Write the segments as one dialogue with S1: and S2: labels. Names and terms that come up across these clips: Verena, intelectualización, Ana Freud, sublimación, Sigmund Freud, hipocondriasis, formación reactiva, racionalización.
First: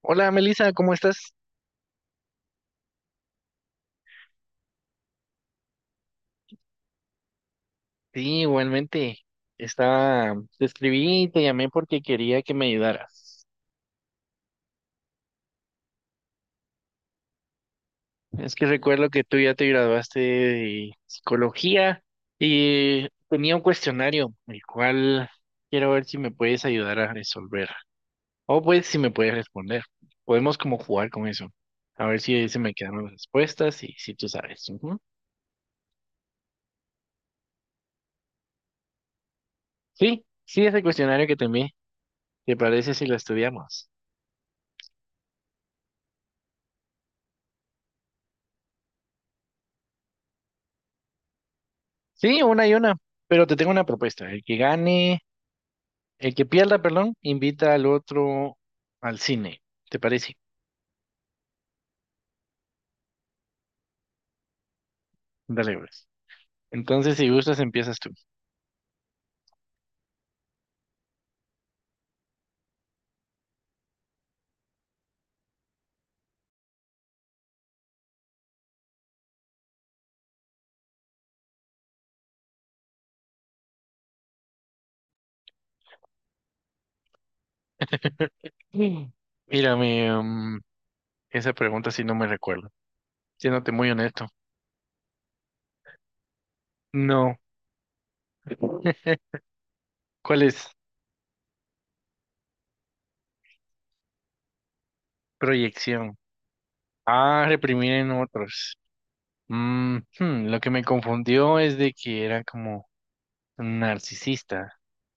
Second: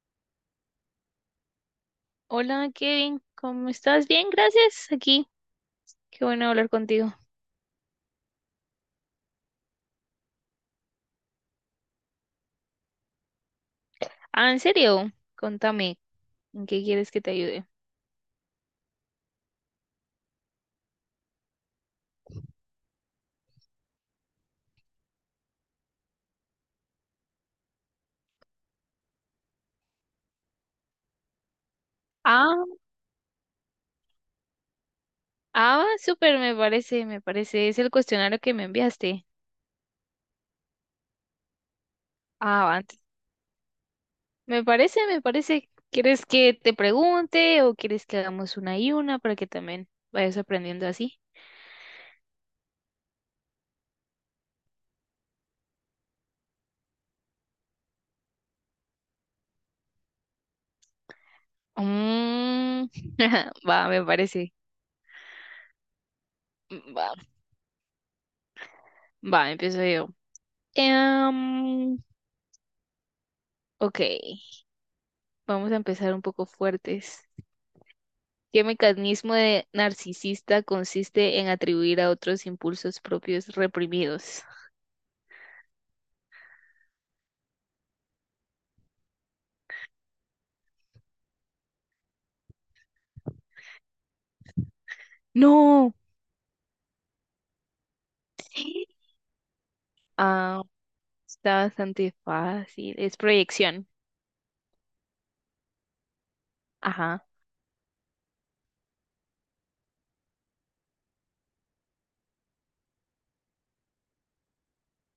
S1: Hola Melissa, ¿cómo estás?
S2: Hola Kevin, ¿cómo estás? Bien, gracias. Aquí, qué bueno hablar contigo.
S1: Sí, igualmente. Te escribí y te llamé porque quería que me ayudaras.
S2: Ah, en serio, contame, ¿en qué quieres que te ayude?
S1: Es que recuerdo que tú ya te graduaste de psicología y tenía un cuestionario, el cual quiero ver si me puedes ayudar a resolver. O pues si me puedes responder. Podemos como jugar con eso. A ver si
S2: Ah,
S1: se me quedan las respuestas y si tú sabes. Ujú.
S2: va, súper, me parece. Es el cuestionario que me enviaste.
S1: Sí, sí, ese cuestionario que te envié. ¿Te
S2: Ah,
S1: parece
S2: antes.
S1: si lo estudiamos?
S2: Me parece. ¿Quieres que te pregunte o quieres que hagamos una y una para que también vayas aprendiendo así?
S1: Sí, una y una, pero te tengo una propuesta. El que pierda, perdón, invita al otro al cine. ¿Te parece?
S2: Mm, va, me parece.
S1: Dale, pues.
S2: Mm, va,
S1: Entonces, si gustas, empiezas tú.
S2: empiezo yo. Em, ok, vamos a empezar un poco fuertes. ¿Qué mecanismo de narcisista consiste en atribuir a otros impulsos propios reprimidos?
S1: Mm. Mírame, esa pregunta sí no me recuerdo. Siéndote muy honesto.
S2: No.
S1: No. ¿Cuál
S2: Ah,
S1: es?
S2: está bastante fácil. Es proyección.
S1: Proyección.
S2: Ajá.
S1: Ah, reprimir en otros. Lo que me confundió es de que era como narcisista.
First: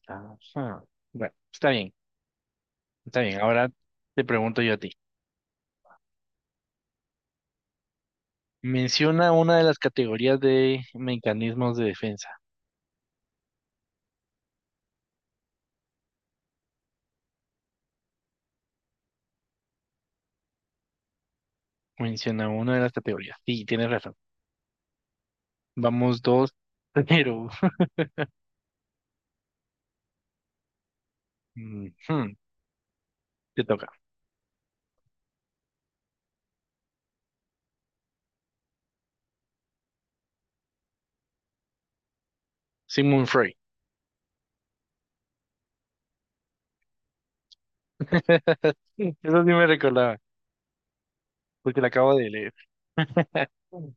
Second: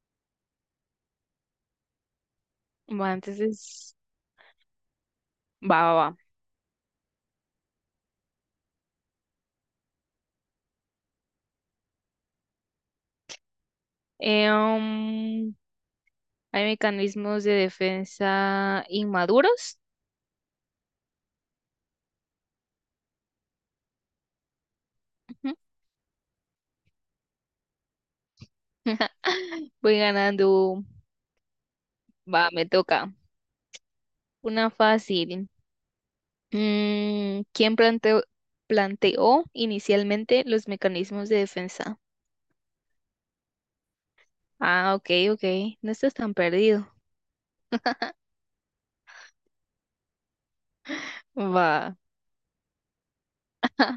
S1: Ajá. Bueno, está bien,
S2: Va,
S1: está bien. Ahora
S2: entonces,
S1: te pregunto yo a ti.
S2: va.
S1: Menciona una de las categorías de mecanismos de defensa.
S2: Eh, um, hay mecanismos de defensa inmaduros.
S1: Menciona una de las categorías. Sí, tienes razón.
S2: Ujú.
S1: Vamos dos, pero
S2: Voy ganando.
S1: ujú,
S2: Va, me toca.
S1: te toca.
S2: Una fácil. Mm, ¿planteó inicialmente los mecanismos de defensa?
S1: Sigmund Freud.
S2: Ah, ok, ok. No estás tan perdido.
S1: Eso sí me recordaba, porque la
S2: Va.
S1: acabo de leer.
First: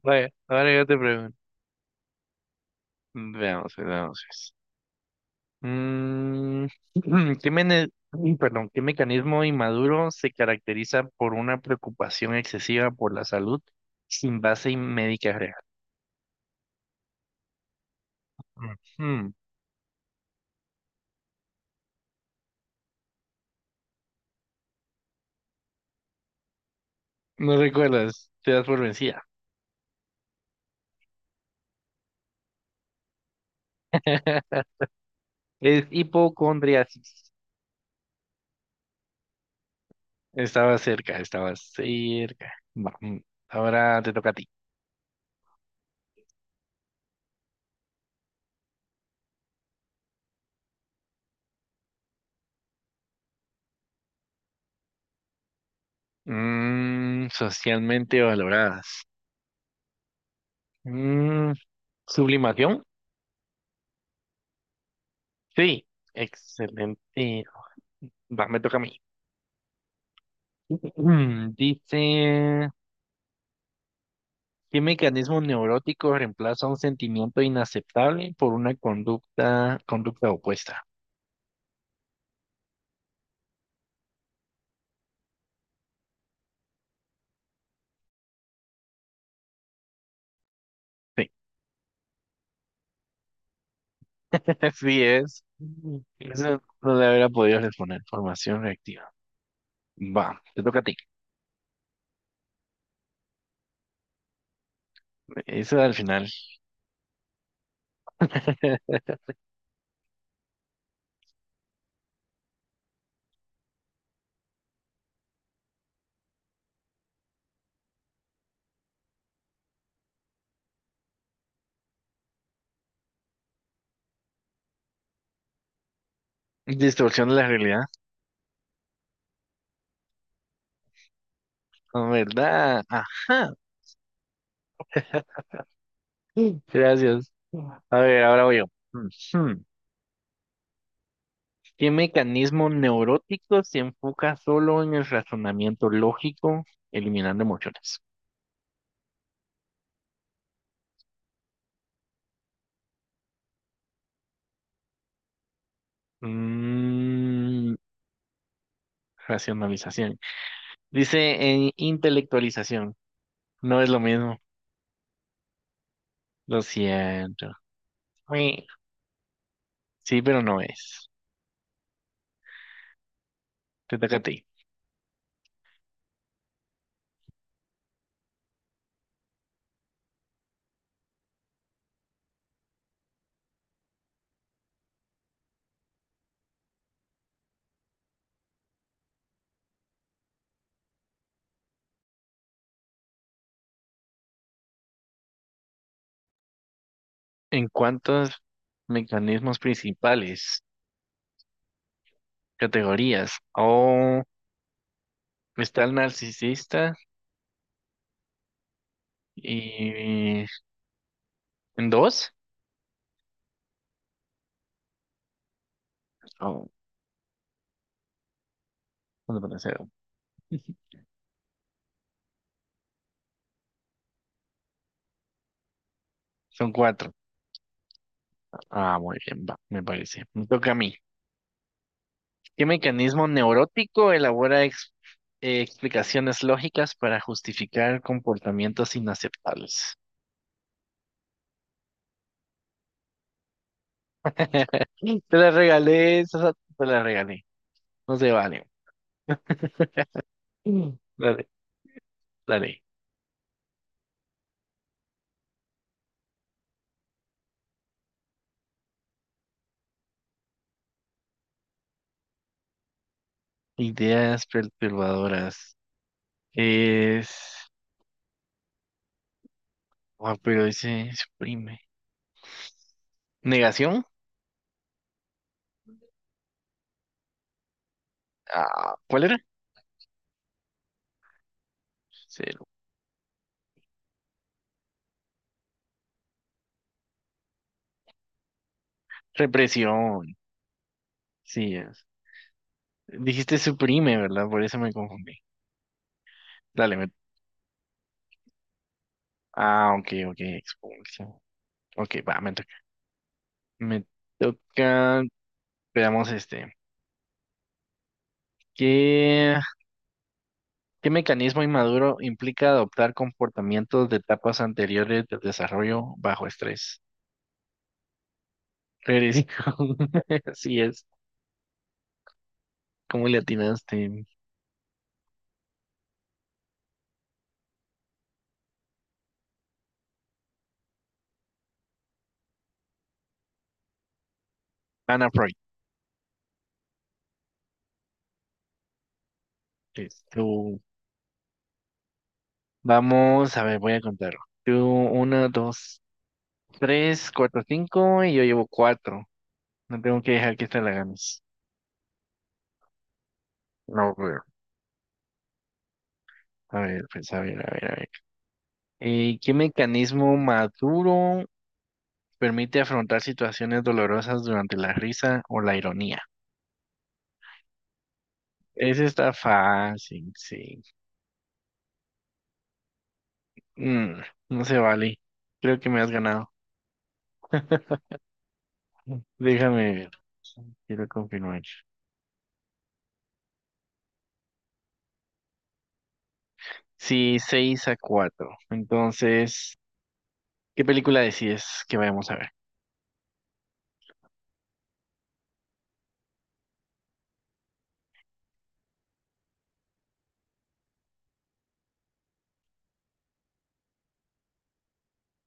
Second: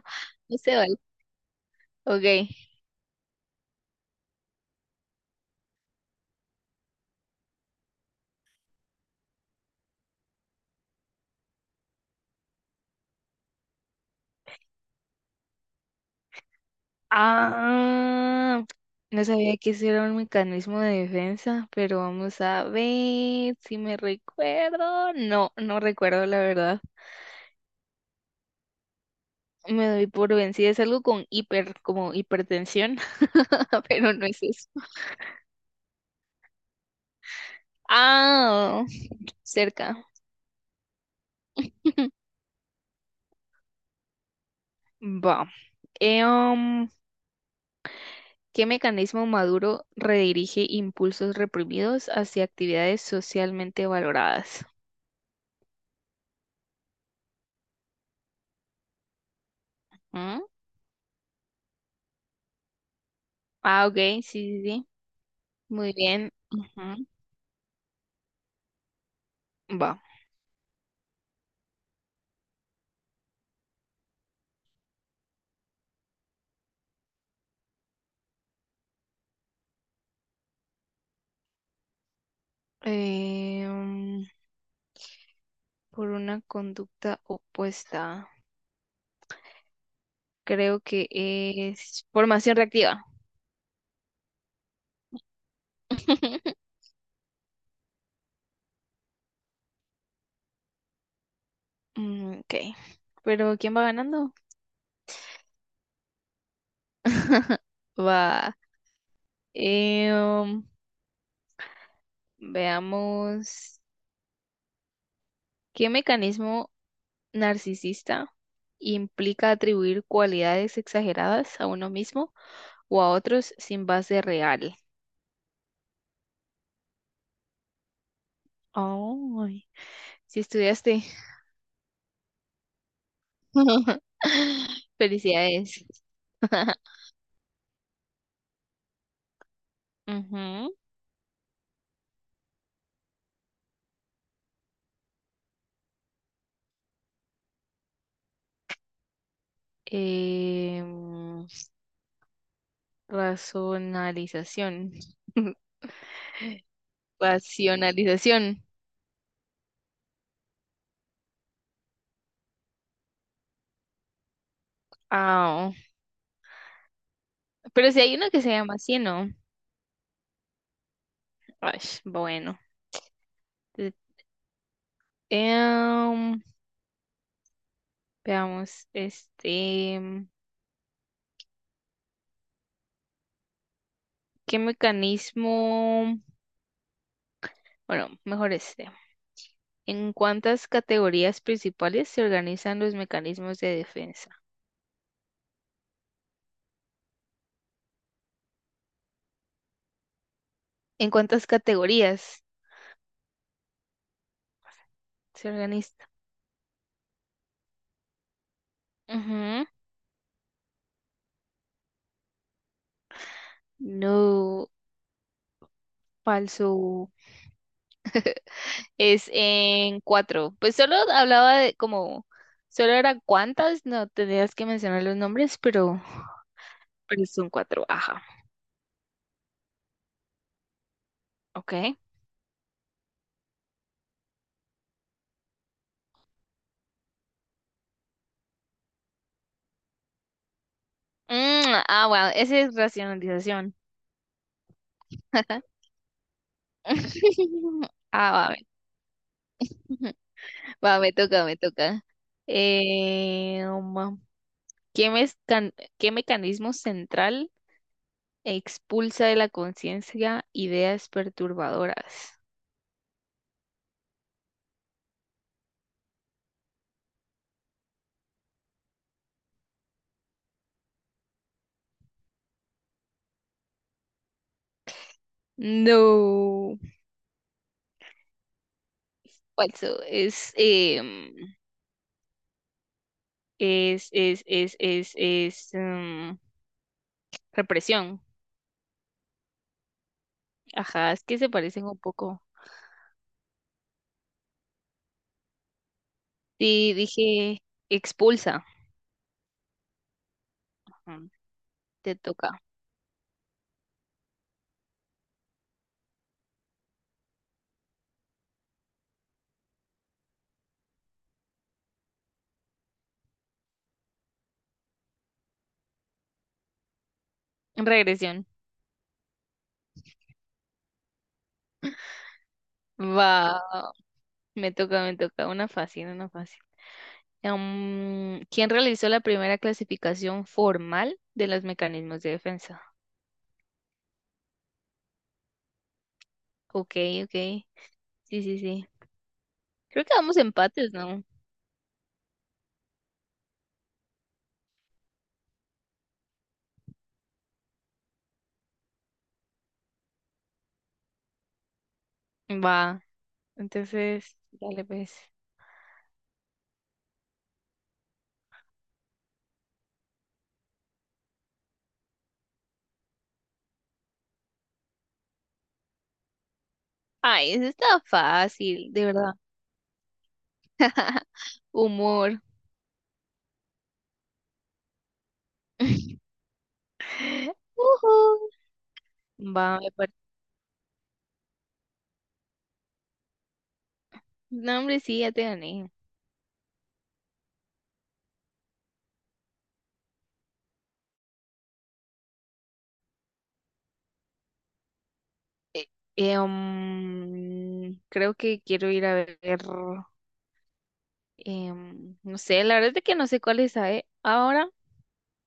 S1: Vaya,
S2: No se
S1: ahora yo
S2: vale.
S1: te pregunto.
S2: Ok.
S1: Veamos, pues, veamos. Pues. Mm, uy, perdón, ¿qué mecanismo inmaduro se caracteriza por una preocupación excesiva por la salud sin base médica real?
S2: Ah, no
S1: Ujú.
S2: sabía que ese era un mecanismo de defensa, pero vamos a ver si me recuerdo. No, no recuerdo la verdad.
S1: No recuerdas, te das por vencida.
S2: Me doy por vencida. Es algo con hiper, como hipertensión, pero no es eso.
S1: Es hipocondriasis.
S2: Ah, cerca.
S1: Estaba cerca, estaba cerca. Va, ahora te toca a ti.
S2: Va. Em, ¿Qué mecanismo maduro redirige impulsos reprimidos hacia actividades socialmente valoradas?
S1: Socialmente valoradas.
S2: ¿Mm?
S1: Mm, ¿Sublimación?
S2: Ah, ok, sí, sí, sí.
S1: Sí,
S2: Muy bien, ujú.
S1: excelente. Va, me toca a mí.
S2: Va.
S1: Dice, ¿qué mecanismo neurótico reemplaza un sentimiento inaceptable por una conducta opuesta?
S2: Eh, mm, por una conducta opuesta. Creo que
S1: Sí,
S2: es formación reactiva.
S1: así es. Mm. Eso no le hubiera podido responder. Formación reactiva. Va, te toca a ti.
S2: Mm, ok. Pero ¿quién va ganando?
S1: Eso al final.
S2: Va. Eh, um, veamos. ¿Qué mecanismo narcisista implica atribuir cualidades exageradas a uno mismo o a otros sin base real?
S1: Distorsión de la realidad.
S2: Ay, si estudiaste.
S1: Ah, ¿verdad? Ajá.
S2: Felicidades.
S1: Gracias. A ver, ahora voy yo. Ujú.
S2: Ujú.
S1: ¿Qué mecanismo neurótico se enfoca solo en el razonamiento lógico, eliminando emociones?
S2: Em, razonalización.
S1: Mm,
S2: Racionalización.
S1: Racionalización. Dice en intelectualización. No es lo mismo.
S2: Ah,
S1: Lo siento.
S2: pero si hay uno que se
S1: Ui.
S2: llama así, ¿no?
S1: Sí, pero no es.
S2: Ay, bueno. Te-
S1: Te toca a ti.
S2: em, veamos, este, ¿qué mecanismo? Bueno, mejor este. ¿En cuántas categorías principales se organizan los mecanismos de defensa?
S1: ¿En cuántos mecanismos principales,
S2: ¿En cuántas categorías
S1: categorías? Oh,
S2: se
S1: está el
S2: organiza?
S1: narcisista
S2: Ujú.
S1: y en dos.
S2: No,
S1: Oh,
S2: falso. Es
S1: ¿cuánto puede ser?
S2: en cuatro. Pues solo hablaba de como, solo era cuántas, no tenías que mencionar los nombres,
S1: Son cuatro.
S2: pero son cuatro. Ajá,
S1: Ah, muy bien, va, me parece. Me toca a mí.
S2: ok.
S1: ¿Qué mecanismo neurótico elabora explicaciones lógicas para justificar comportamientos inaceptables?
S2: Mm, ah, bueno, esa es racionalización.
S1: Te la regalé, Sasa, te la regalé. No
S2: Ah,
S1: se
S2: va, a
S1: vale.
S2: ver.
S1: Mm.
S2: Va,
S1: Dale,
S2: me toca.
S1: dale.
S2: Eh, um, ¿Qué mezcan- qué mecanismo central expulsa de la conciencia ideas perturbadoras?
S1: Ideas perturbadoras. Es... Ah, pero dice suprime. ¿Negación?
S2: No,
S1: Ah, ¿cuál era?
S2: falso. Em,
S1: Cero.
S2: es, em, represión.
S1: Represión.
S2: Ajá, es que se
S1: Sí,
S2: parecen un
S1: es.
S2: poco.
S1: Dijiste suprime, ¿verdad? Por eso me confundí.
S2: Sí,
S1: Dale,
S2: dije expulsa.
S1: ah, ok, ok,
S2: Ujú,
S1: expulsión. Ok,
S2: te
S1: va, me
S2: toca.
S1: Me toca, veamos este. ¿Qué, qué mecanismo inmaduro implica adoptar comportamientos de etapas anteriores del desarrollo bajo estrés?
S2: Regresión.
S1: Eres- Así es, ¿cómo le
S2: Va,
S1: atinaste?
S2: me toca. Una fácil, una fácil. ¿Quién realizó la primera clasificación formal de los mecanismos de defensa?
S1: Ana Freud.
S2: Ok, ok. Sí, sí, sí. Creo que
S1: Es
S2: vamos
S1: tú.
S2: empates, ¿no?
S1: Vamos, a ver, voy a contar. Tú, uno, dos, tres, cuatro, cinco, y yo llevo cuatro. No tengo que dejar que esta la ganes.
S2: Va.
S1: No,
S2: Entonces,
S1: pero,
S2: dale pues.
S1: a ver, pues, a ver, a ver, a ver. ¿Qué mecanismo maduro? Permite afrontar situaciones dolorosas durante la risa o la ironía.
S2: Ay, eso está fácil,
S1: Ese
S2: de verdad.
S1: está fácil, sí.
S2: Humor.
S1: Mm, no se vale. Creo que me has ganado.
S2: Ujú. Va, me
S1: Déjame
S2: par-
S1: ver. Quiero confirmar.
S2: No, hombre, sí, ya te gané.
S1: Sí, 6-4. Entonces, ¿qué película decides que vayamos a ver?
S2: Eh, creo que quiero ir a ver, no sé, la verdad es de que no sé cuál es a- ahora,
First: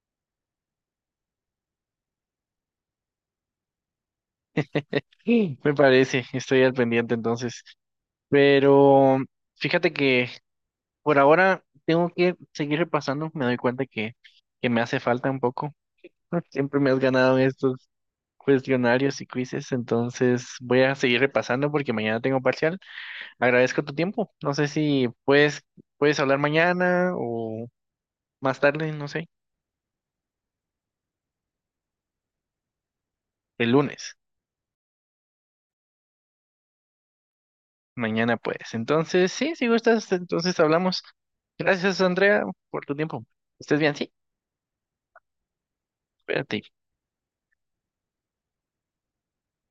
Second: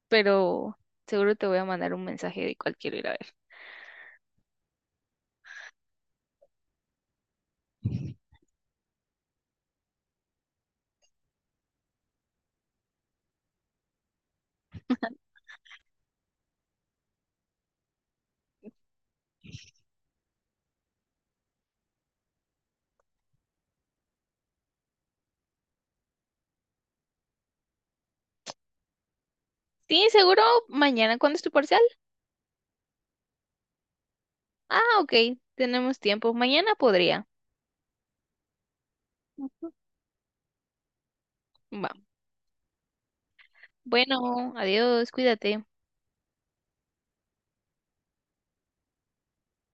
S2: pero seguro te voy a mandar un mensaje de cuál quiero ir a ver.
S1: Sí. Me parece, estoy al pendiente entonces. Pero fíjate que por ahora tengo que seguir repasando. Me doy cuenta que, me hace falta un poco. Siempre me has ganado en estos cuestionarios y quizzes, entonces voy a seguir repasando porque mañana tengo parcial. Agradezco tu tiempo. No sé si puedes hablar mañana o más tarde, no sé,
S2: Sí, seguro mañana cuando es tu parcial.
S1: el lunes.
S2: Ah, ok, tenemos tiempo. Mañana podría.
S1: Mañana puedes. Entonces, sí, si
S2: Ujú.
S1: gustas, entonces hablamos. Gracias,
S2: Va.
S1: Andrea, por tu tiempo. Estés bien, sí.
S2: Bueno, adiós, cuídate.
S1: Espérate.